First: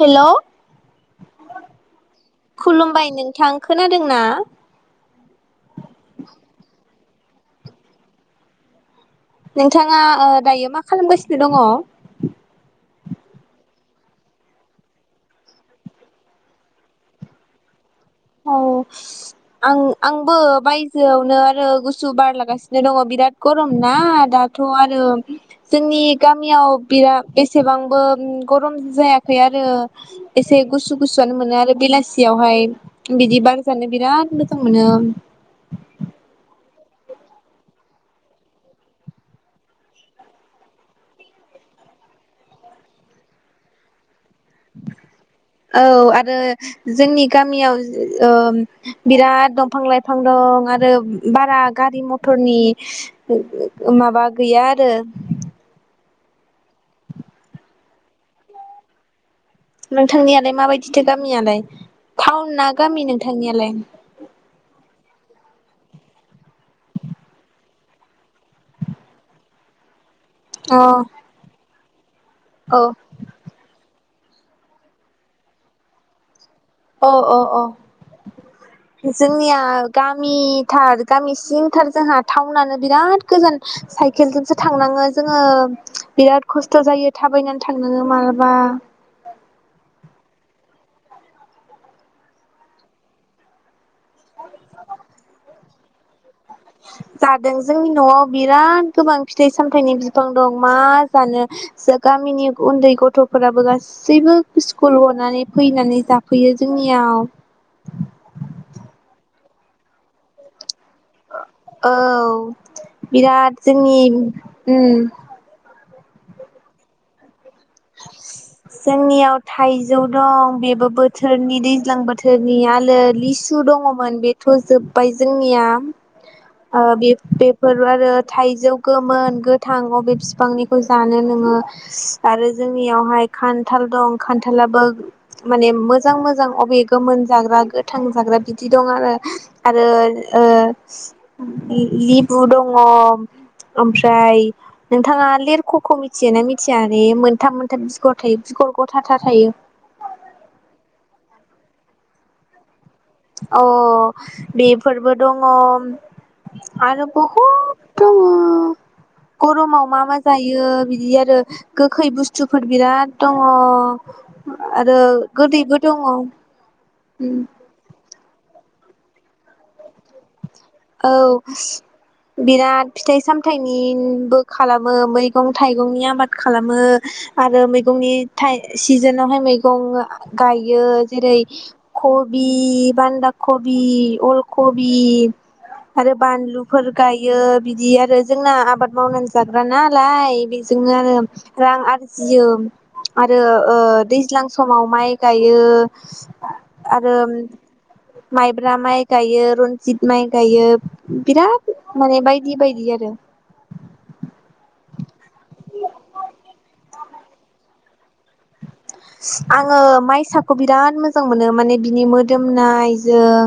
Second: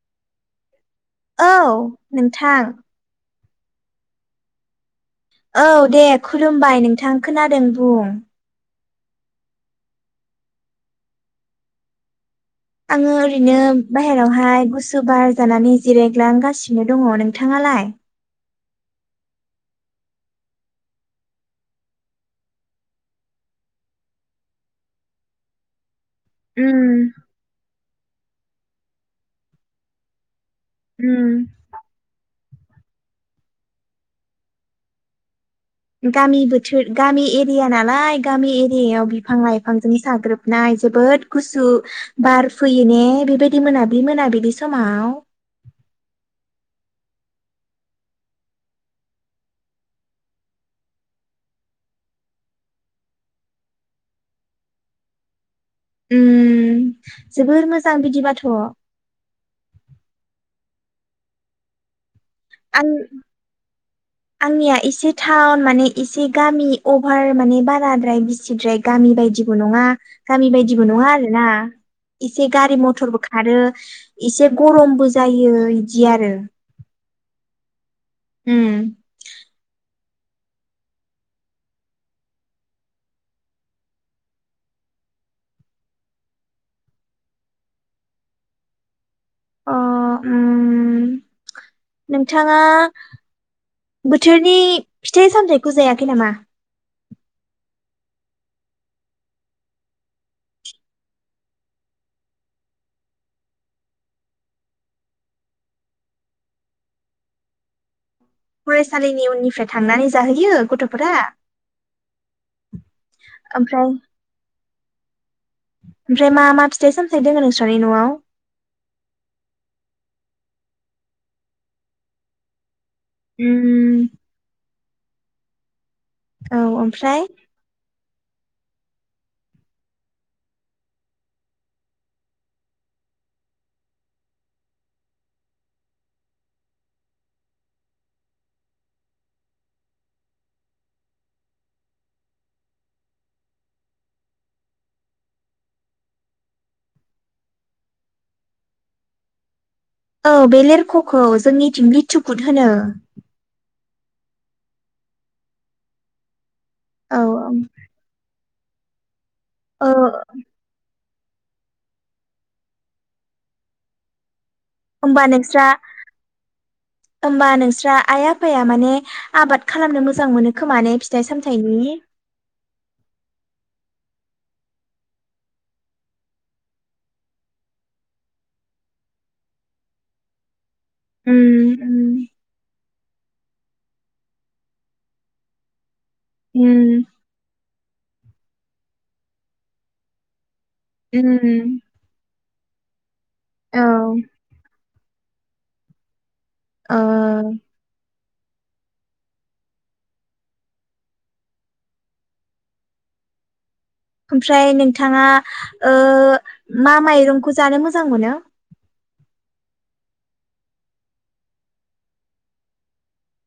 हेल' औ नोंथां खोनादों ना? औ दे खुलुमबाय नोंथां खोनादों बुं। नोंथाङा ओ दायो मा खालामगासिनो दङ? आङो ओरैनो बाहेरावहाय गुसु बार जानानै जिरायग्लांगासिनो दङ। नोंथाङालाय? औ आं आंबो बायजोआवनो आरो गुसु बारलागासिनो दङ बिराद गरम ना दाथ' आरो जोंनि गामियाव उम बिराद बेसेबांबो ओम गरम जायाखै आरो। एसे गुसु गुसुआनो उम मोनो आरो बेलासियावहाय बिदि बार जानो बिराद मोजां मोनो। गामि बोथोर गामि एरिया नालाय गामि एरियायाव बिफां लाइफांजों साग्रोबनाय जोबोद गुसु बार फैयो ने बेबायदि मोनाबिलि मोनाबिलि बि समाव। औ आरो जोंनि गामियाव ओ बिराद दंफां लाइफां दं आरो बारा गारि मथरनि माबा गैया आरो उम जोबोर मोजां बिदिबाथ'। नोंथांनियालाय माबायदिथो गामियालाय? टाउन ना आं गामि नोंथांनियालाय आंनिया एसे थावन माने एसे गामि अभार माने बाराद्राय बिसिद्राय गामि बायदिबो नङा। गामि अ बायदिबो नङा औ आरो ना? एसे गारि मथरबो खारो एसे गरमबो जायो बिदि आरो। औ औ औ उम जोंनिया गामिथार गामि सिंथार जोंहा टाउनानो बिराद गोजान साइकेलजोंसो थांनाङो जोङो बिराद खस्थ' जायो थाबायनानै थांनाङो मालाबा। अ उम नोंथाङा बोथोरनि फिथाइ सामथाय जायाखै नामा? जादों जोंनि न'आव बिराद गोबां फिथाइ सामथाइनि बिफां दं मा जानो जा गामिनि उन्दै गथ'फोराबो गासैबो स्कुल गनानै फैनानै जाफैयो जोंनियाव। फरायसालिनि उननिफ्राय थांनानै जाहैयो गथ' औ बिराद ओमफ्राय जोंनि उम ओमफ्राय मा मा फिथाइ सामथाय दों नों जोंनियाव थाइजौ दं बेबो बोथोरनि दैज्लां बोथोरनिया लिसु उम दङमोन बेथ' जोब बाय जोंनिया। औ ओ बे ओमफ्राय बेेफोर आरो थाइजौ गोमोन गोथां अबे बिफांनिखौ जानो नोङो आरो जोंनियावहाय खान्थाल दं खान्थालाबो माने मोजां मोजां अबे गोमोन जाग्रा गोथां जाग्रा बिदि दं आरो ओ आरो लिबु दङ ओमफ्राय नोंथाङा लिरख'खौ मिथियोना मिथिया? मोनथाम मोनथाम सिखर थायो सिखर ग थाथा थायो। औ बे लेरख'खौ जोंनिथिं लिथिखुद होनो। अ बेफोरबो दङ आरो औ बहुद दङ गरमाव ओ मा मा जायो बिदि आरो गोखै बुस्थुफोर बिराद दङ। आरो होमबा नोंस्रा गोदैबो दङ उम होमबा नोंस्रा आइ आफाया माने आबाद खालामनो मोजां मोनो। खोमा ने औ फिथाइ सामथाइनि बिराद फिथाइ सामथायाइनि। उं बो खालामो मैगं थाइगंनि आबाद खालामो आरो मैगंनि थाय सिजोनावहाय मैगं गाय। यो जेरै हो उम उम खबि बानदा। कबि अलकबि। आरो बानलुफोर उम गायो। बिदि आरो जोंना आबाद मावनानै जाग्रा नालाय बि। जोङो आरो रां उम आरजियो। आरो ओ औ दैज्लां समाव माइ गायो। यो। आ ओ आरोम। माइब्रा माइ गायो रनजित। माइ गायो बिराद माने बायदि बायदि आरो। ओमफ्राय नोंथाङा हो ओ मा माइ। रंखौ जानो मोजां मोनो। आङो माइसाखौ बिराद मोजां मोनो माने बिनि मोदोमनायजों।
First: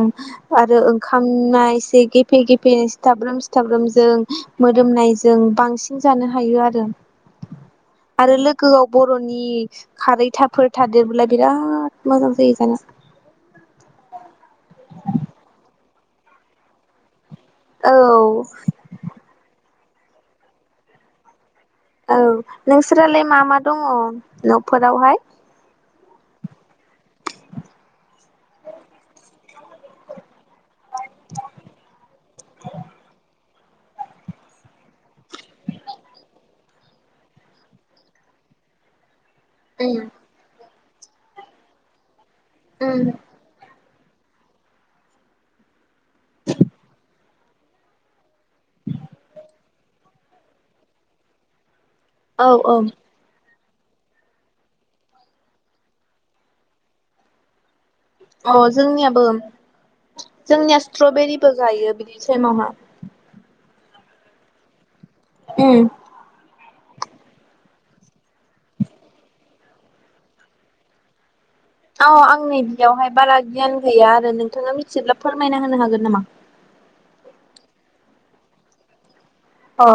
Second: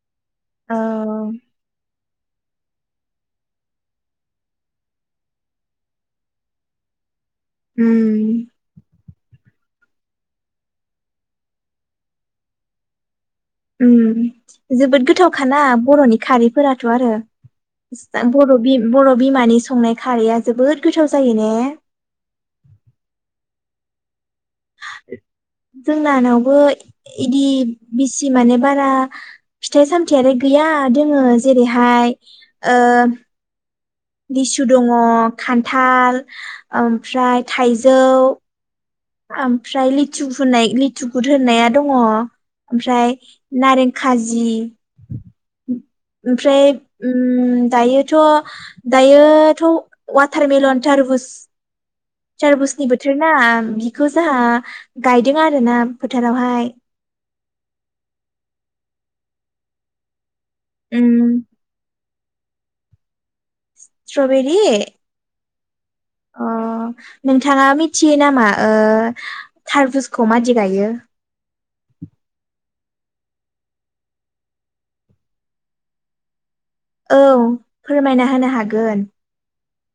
औ आरो ओंखाम मा एसे गेफे गेफे। बे सिथाब्रोम सिथाब्रोमजों हो मोदोमनायजों बांसिन जानो हायो आरो। उम आरो लोगोआव बर'नि। खारै थाफोर थादेरबोलाय बिराद मोजां जायो जानो। जोबोद गोथावखाना बर'नि खारैफोराथ' आरो। औ सिथा बर' बि बर' बिमानि संनाय। खारैया जोबोद गोथाव जायो ने। औ नोंसोरालाय मा मा दङ नफोरावहाय। जोंनानावबो इदि बिसि माने बारा फिथाइ सामथायालाय। गैया दोङो जेरैहाय ओम। लिसु दङ खान्थाल ओमफ्राय थाइजौ। आमफ्राय लिथु हुनाय लिथ। थुगुद होननाया दङ। ओमफ्राय नारें। खाजि ओमफ्राय उम दायोथ दायोथ वाटारमेलन थार बुस। औ सार औ बुसनि बोथोर ना। बिखौ जोंहा गायदों आरो ना फोथारावहाय। अ जोंनियाबो। जोंनिया उम स्ट्रबेरिबो गायो बि। बिसेमावहा स्ट्रबेरि उम अ नोंथाङा मिथियो नामा मा ओ टारभुसखौ मादि गायो औ आंनि बियावहाय बारा गियान गैया आरो नोंथांङा मिथिब्ला फोरमायना होनो हागोन नामा औ फोरमायना होनो हागोन अ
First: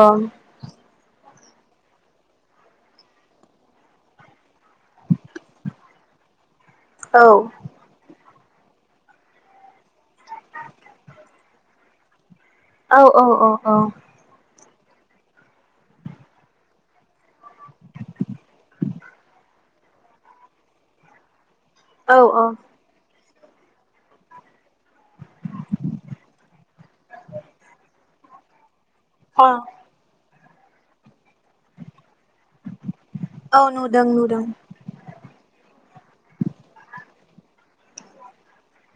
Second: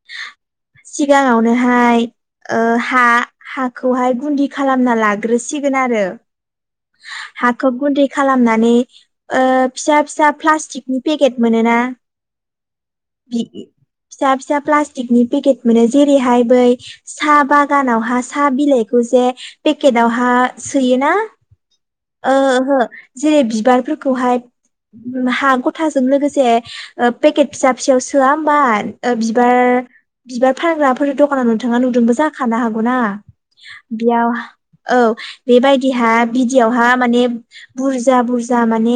सिगाङावनो हाय ओ हा हाखौहाय गुनदि खालामना लाग्रोसिगोन आरो औ हाखो गुन्दै खालामनानै ओ फिसा फिसा प्लास्टिकनि पेकेट मोनोना औ औ बि औ औ फिसा फिसा प्लास्टिकनि पेकेट मोनो जेरैहाय बै साहा बागानावहा साहा बिलाइखौ जे पेकेटावहा सोयोना औ ओ औ ओहो जेरै बिबारफोरखौहाय हा गथाजों लोगोसे ओ पेकेट फिसा फिसायाव सोआ होमबा ओ अ बिबार बिबार फानग्राफोर दं फन नोंथाङा नुदोंबो जाखानो हागौना औ नुदों बेयाव नुदों औ बेबायदि बिहा बिदि गुदियावहा माने बुरजा बुरजा माने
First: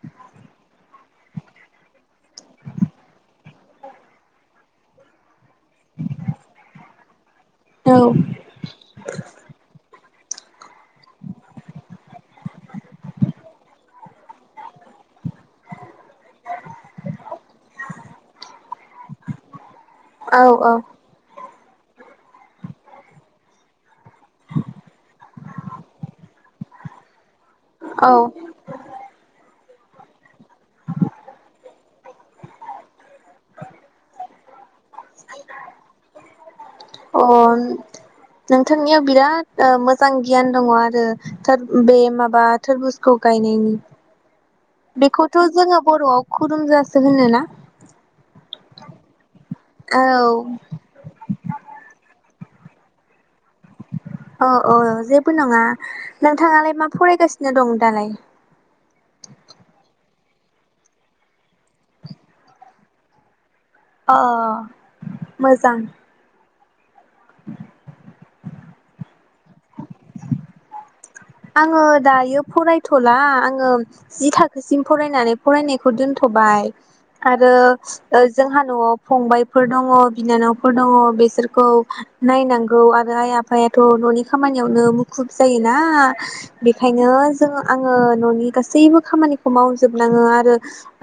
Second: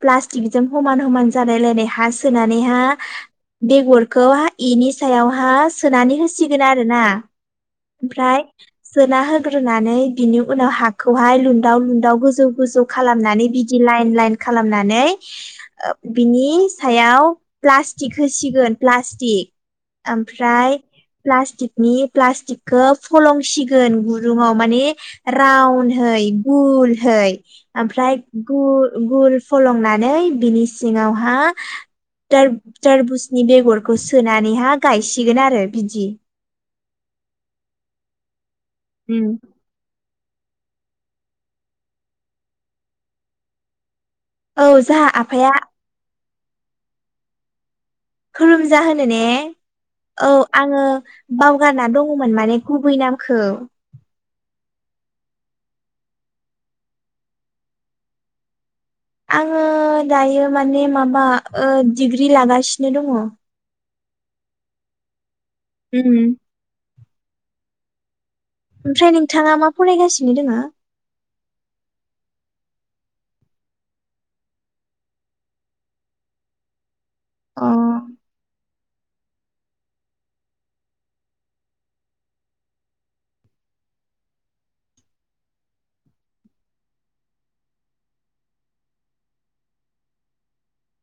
प्लाटिक जों समान समान जालाय लायनाय हा सोनानै हा बेगरखौ इनि सायावहा सोनानै होसिगोन आरोना औ ओमफ्राय सोना होग्रोनानै बिनि उनाव हाखौहाय लु दाउ लुनदाव गोजौ गोजौ खालामनानै बिदि लाइन लाइन खालामनानै ओ बिनि सायाव प्लास्टिक होसिगोन प्लास्टिक औ औ ओमफ्राय प्लास्टिक नि प्लास्टिकखौ फलंसिगोन गुरुंङाव माने राउन्है गुलहै औ ओमफ्राय गु गुल फलंनानै नै बिनि सिङावहा तो तोरबुजनि बेगरखौ सोनानैहा गायसिगोन आरो बिदि अहन नोंथांनियाव उम बिराद ओ मोजां गियान दङ आरो थोर बे माबा थोरबुजखौ गायनायनि औ जाहा बेखौथ आफाया जोङो बर'आव खुुरुम जासो होनोना खलुम जा होनो ने औ आङो बावगारना दं दंमोन माने गुबै नामखौ औ औ जेबो नङा नोंथाङालाय मा फरायगासिनो दं दालाय आङो दायो माने माबा ओ डिग्रि लागासिनो दङ अ मोजां उम [unintelligible] ओमफ्राय नोंथाङा मा फरायगासिनो दोङो आङो दायो फरायथ'ला आङो जि थाखोसिम फरायनानै फरायनायखौ दोनथ'बाय आरो अ ओ जोंहा न'आव फंबायफोर दङ बिनानावफोर दङ बेसोरखौ नायनांगौ आरो आइ आफायाथ' न'नि खामानियावनो मुखुब जायोना बेखायनो जों आङो न'नि गासैबो खामानिखौ मावजोबनाङो आरो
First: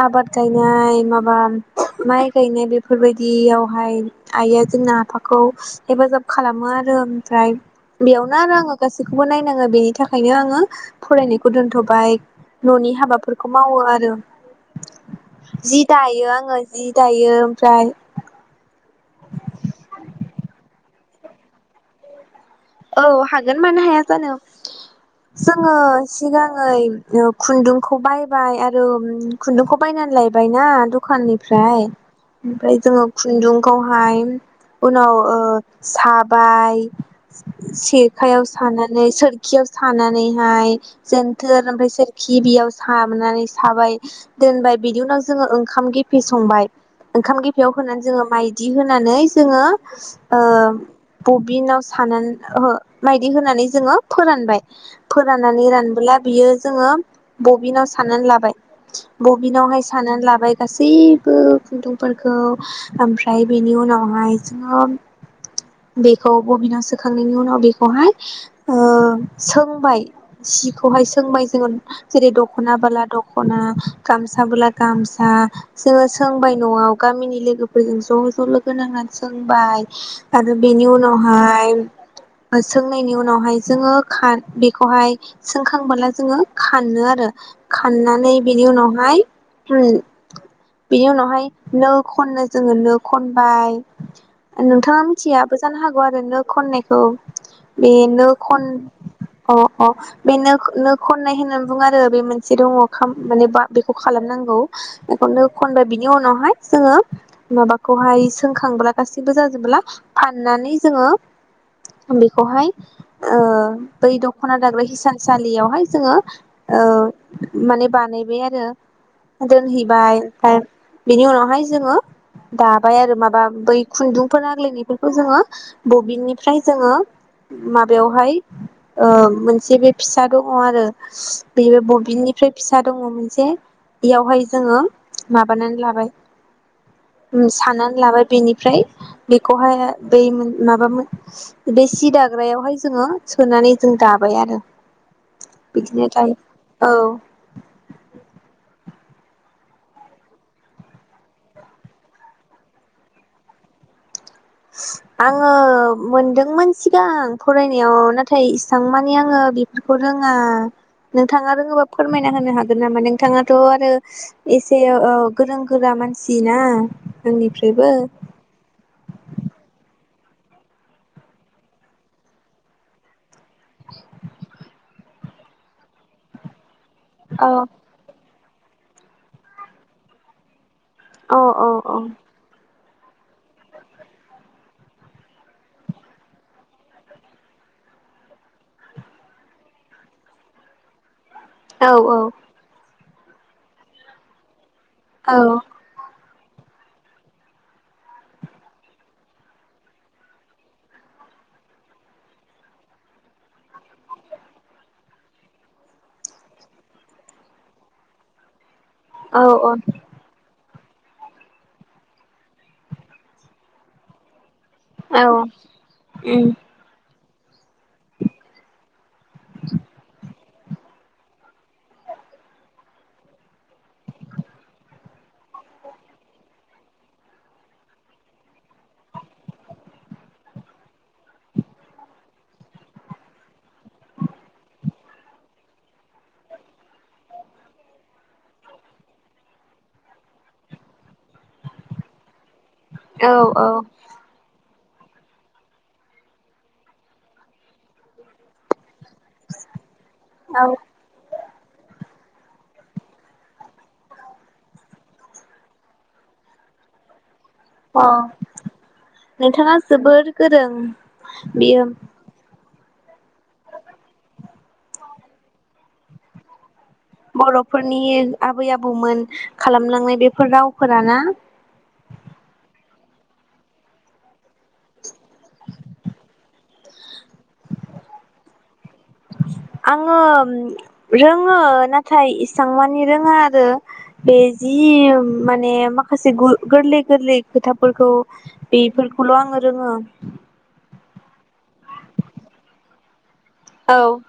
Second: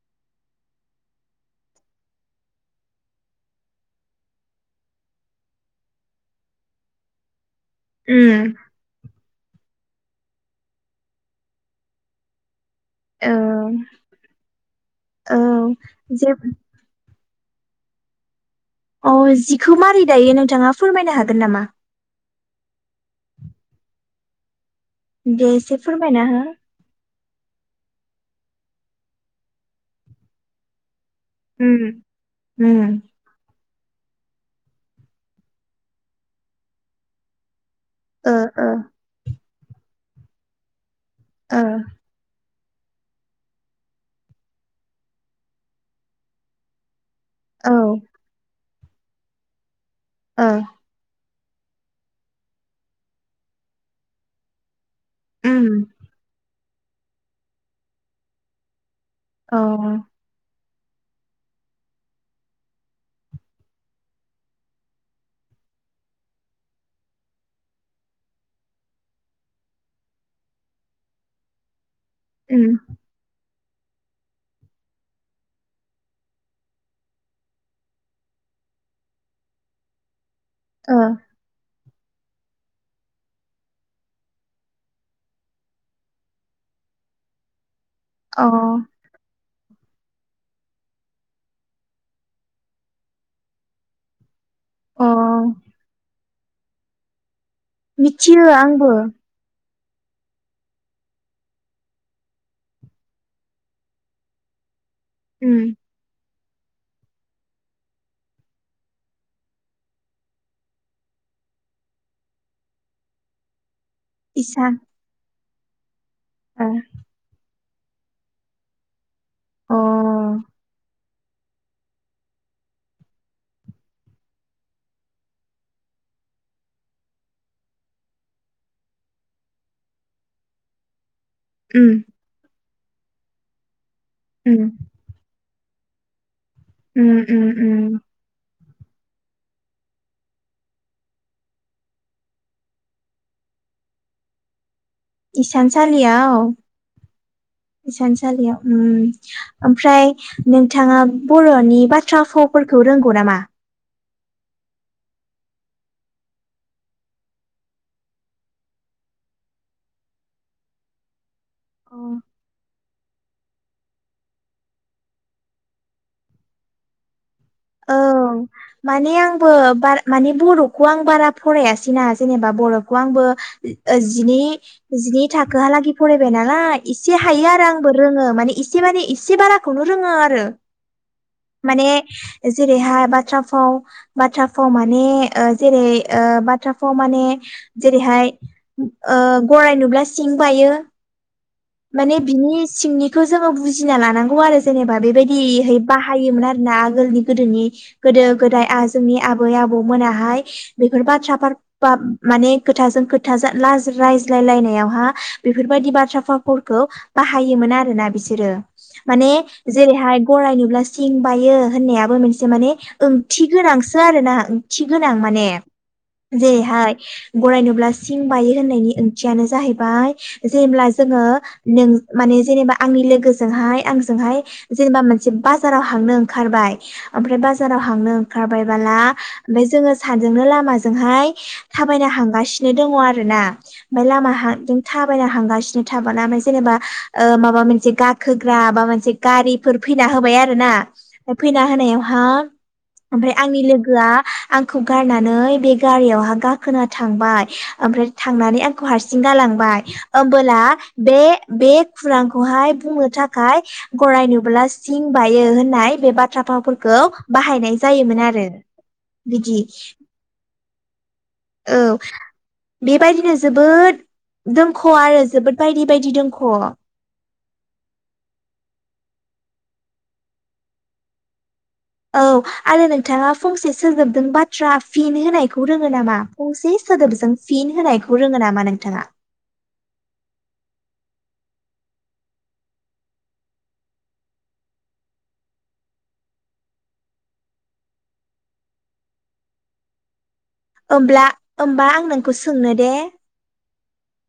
आबाद गायनाय माबा माइ गायनाय बेफोरबायदियावहाय आइआ जोंना आफाखौ हेफाजाब खालामो आरो ओमफ्राय बेयावनो उम आरो आङो गासैखौबो नायनाङो बेनि था ओंखायनो आङो फरायनायखौ दोनथ'बाय न'नि औ हाबाफोरखौ मावो आरो औ जि जे दायो आङो जि दायो ब्राय अ जिखौ मारै दायो नोंथाङा फोरमायनो हागोन नामा औ हागोन मानो हाया जानो दे जोङो एसे फोरमायना हो सिगाङै ओ खुन्दुंखौ बायबाय आरो ओम खुन्दुंखौ बायनानै लायबाय ना दख दखाननिफ्राय उम ओमफ्राय उम जोङो खुुंन्दुं खौहाय उनाव ओ साबाय [inaudible] ओ सेखायाव ओ सानानै सोर खियाव सानानैहाय जेनथोर ओमफ्राय सोरखि बेयाव हाबनानै साबाय दोनबाय बिनि उनाव जोङो ओंखाम गेफे संबाय ओंखाम गेफेयाव ओ होनानै जोङो माइ दि होनानै जोङो ओ बबिननाव सानानै ओहो मायदि होनानै जोङो फोरानबाय फोराननानै उम रानबोला बियो जोङो बबिनाव साननानै लाबाय अ बबिनावहाय साननानै लाबाय गासैबो खुन्दुंफोरखौ ओमफ्राय बेनि उनावहाय सो बेखौ बबिनाव सा सोखांनायनि उनाव बेखौहाय सोंबाय सिखौहाय सोंबाय जोङो जेरै उम दख'ना बला दख ख'ना गामसाबोला गामसा जोंङो सोंबाय न'आव गामिनि लोगोफोरजों ज' ज' लोगो नांनानै सोंबाय। आरो बिनि ओ उनावहाय ओसोंनायनि उनावहाय जोंङो बेखौहाय सोंखांबोला जोंङो खानो आरो। खाननानै अ बिनि उनावहाय फ्रये बिनि उनावहाय नो खननो जोंङो नो खनबाय ओ नोंथांङा अ मिथियाबो जानो हागौ आरो नो खननाय खौ बे नो मिथियो खन आंबो अ अ बे नो-नो खननाय होननानै बुं आरो बे मोनसे दंङ खाम माने बा बेखौ खालामनांगौ। बेखौ नो खनबाय बिनि उनावहाय जोंङो माबाखौहाय सोंखांब्ला गासैबो जाजोबब्ला फाननानै जोंङो बेखौहाय बै दख'ना इसान दाग्रा हिसान स सालियावहाय जोंङो ओ औ माने बानायबाय आरो। अ दोनहैबाय ओमफ्राय बेनि उनावहाय जोंङो दाबाय आरो माबा बै खुन्दुंफोर आग्लायनायफोरखौ जोंङो ब बिनि फ्राय जोंङो माबायावहाय ओ मोनसे बे फिसा दंङ आरो बेयो उम बबेनिफ्राय फिसा दंङ मोनसे बेयावहाय उम जोंङो माब बानान लाबाय उम साननानै लाबाय बेनि फ्राय बेखौहाय दैमोन माबामो बे सि दाग्रायावहाय जोंङो सोनानै जों दाबाय आरो। बिदिनो दायो इसानसालियाव औ इसानसालियाव उम ओमफ्राय नोंथांङा बर'नि बाथ्रा खावफोरखौ रोंगौ नामा? आंङो मोनदोंमोन सिगां फरायनायाव नाथाय इसेबां मानि आंङो बेफोरखौ रोंङा नों थांङा रोंङोबा अ, फोरमायना होनो हाग गोन नामा नोंथाङाथ' आरो एसे गोरों गोरा मानसि ना आंनिफ्रायबो औ माने आंबो बार माने बर'खौ आं बारा फरायासैना जेनेबा बर'खौ आंबो ओ जिनि जिनि थाखोहालागि फरायबाय नालाय इसे हायो औ आरो आंबो रोङो माने इसे माने इसे बाराखौनो रोङो आरो। औ माने औ जेरैहाय बाथ्रा फाव बाथ्रा फाव माने ओ जेरै ओ बाथ्रा फाव माने जेरैहाय ओ गराय नुब्ला सिं बायो औ माने बिनि सिंनि बखौ जोङो बुजिना लानांगौ आरो। जेनेबा औ बेबायदिहै बाहायोमोन आरो। ना आगोलनि गोदोनि गोदो गोदाय आ जोंनि आबै आबौमोनाहाय बेफोर बाथ्राफार बा माने खोथाजों खोथा जा-रायज्लायलायनायावहा बेफोरबायदि बाथ्रा फाव फरखौ बाहायोमोन आरोना बिसोरो। माने औ उम जेरैहाय गराय नुब्ला सिं बायो होननायाबो मोनसे माने ओंथि गोनांसो आरोना थि गोनां माने जेरैहाय गराय नु नुब्ला सिं बायो होननायनि ओंथियानो जाहैबाय जेब्ला जोङो नों माने जेनेबा आंनि लोगोजोंहाय आंजोंहाय जेनेबा मोनसे बाजाराव हाबनो ओंखारबाय आमफ्राय बाजाराव हाबनो ओंखारबाय बोला आमफाय जोङो सानजों लामाजोंहाय थाबायना थांगासिनो दङ आरोना आमफाय लामाथिं थाबायना थां [unintelligible] जेनेबा ओ माबा मोनसे गाखोग्रा बा मोनसे गारिफोर फैना होबाय आरो ना फैना होनायावहा औ ओमफ्राय आंनि औ लोगोआ आं खौ गारनानै बे गारियावहा गाखोना थांबाय ओमफ्राय थांनानै आंखौ हारसिं सिं गालांबाय ओमबोला बे बे खुरांखौहाय बुंनो थाखाय गराय नुबोला सिं बायो होननाय बे बाथ्रा फाव फोरखौ अ बिदि नोंथाङा जोबोर गोरों औ बियो बेबायदिनो जोबोद दोनख' आरो जोबोद बायदि बायदि दोख' बर'फोरनि आबै आबौमोन खालामलांनाय बेफोर रावफोरा ना औ आरो नोंथाङा फंसे सोदोबजों बाथ्रा फिन होनायखौ रोङो नामा नोंथाङा? आङो रोङो नाथाय इसां मानि रोङा आरो बे जि माने माखासे गु गोरलै गोरलै खोथाफोरखौ बेफोरखौल' आङो रोङो। ओब्ला ओमबा आं नोंखो सोंनो दे? औ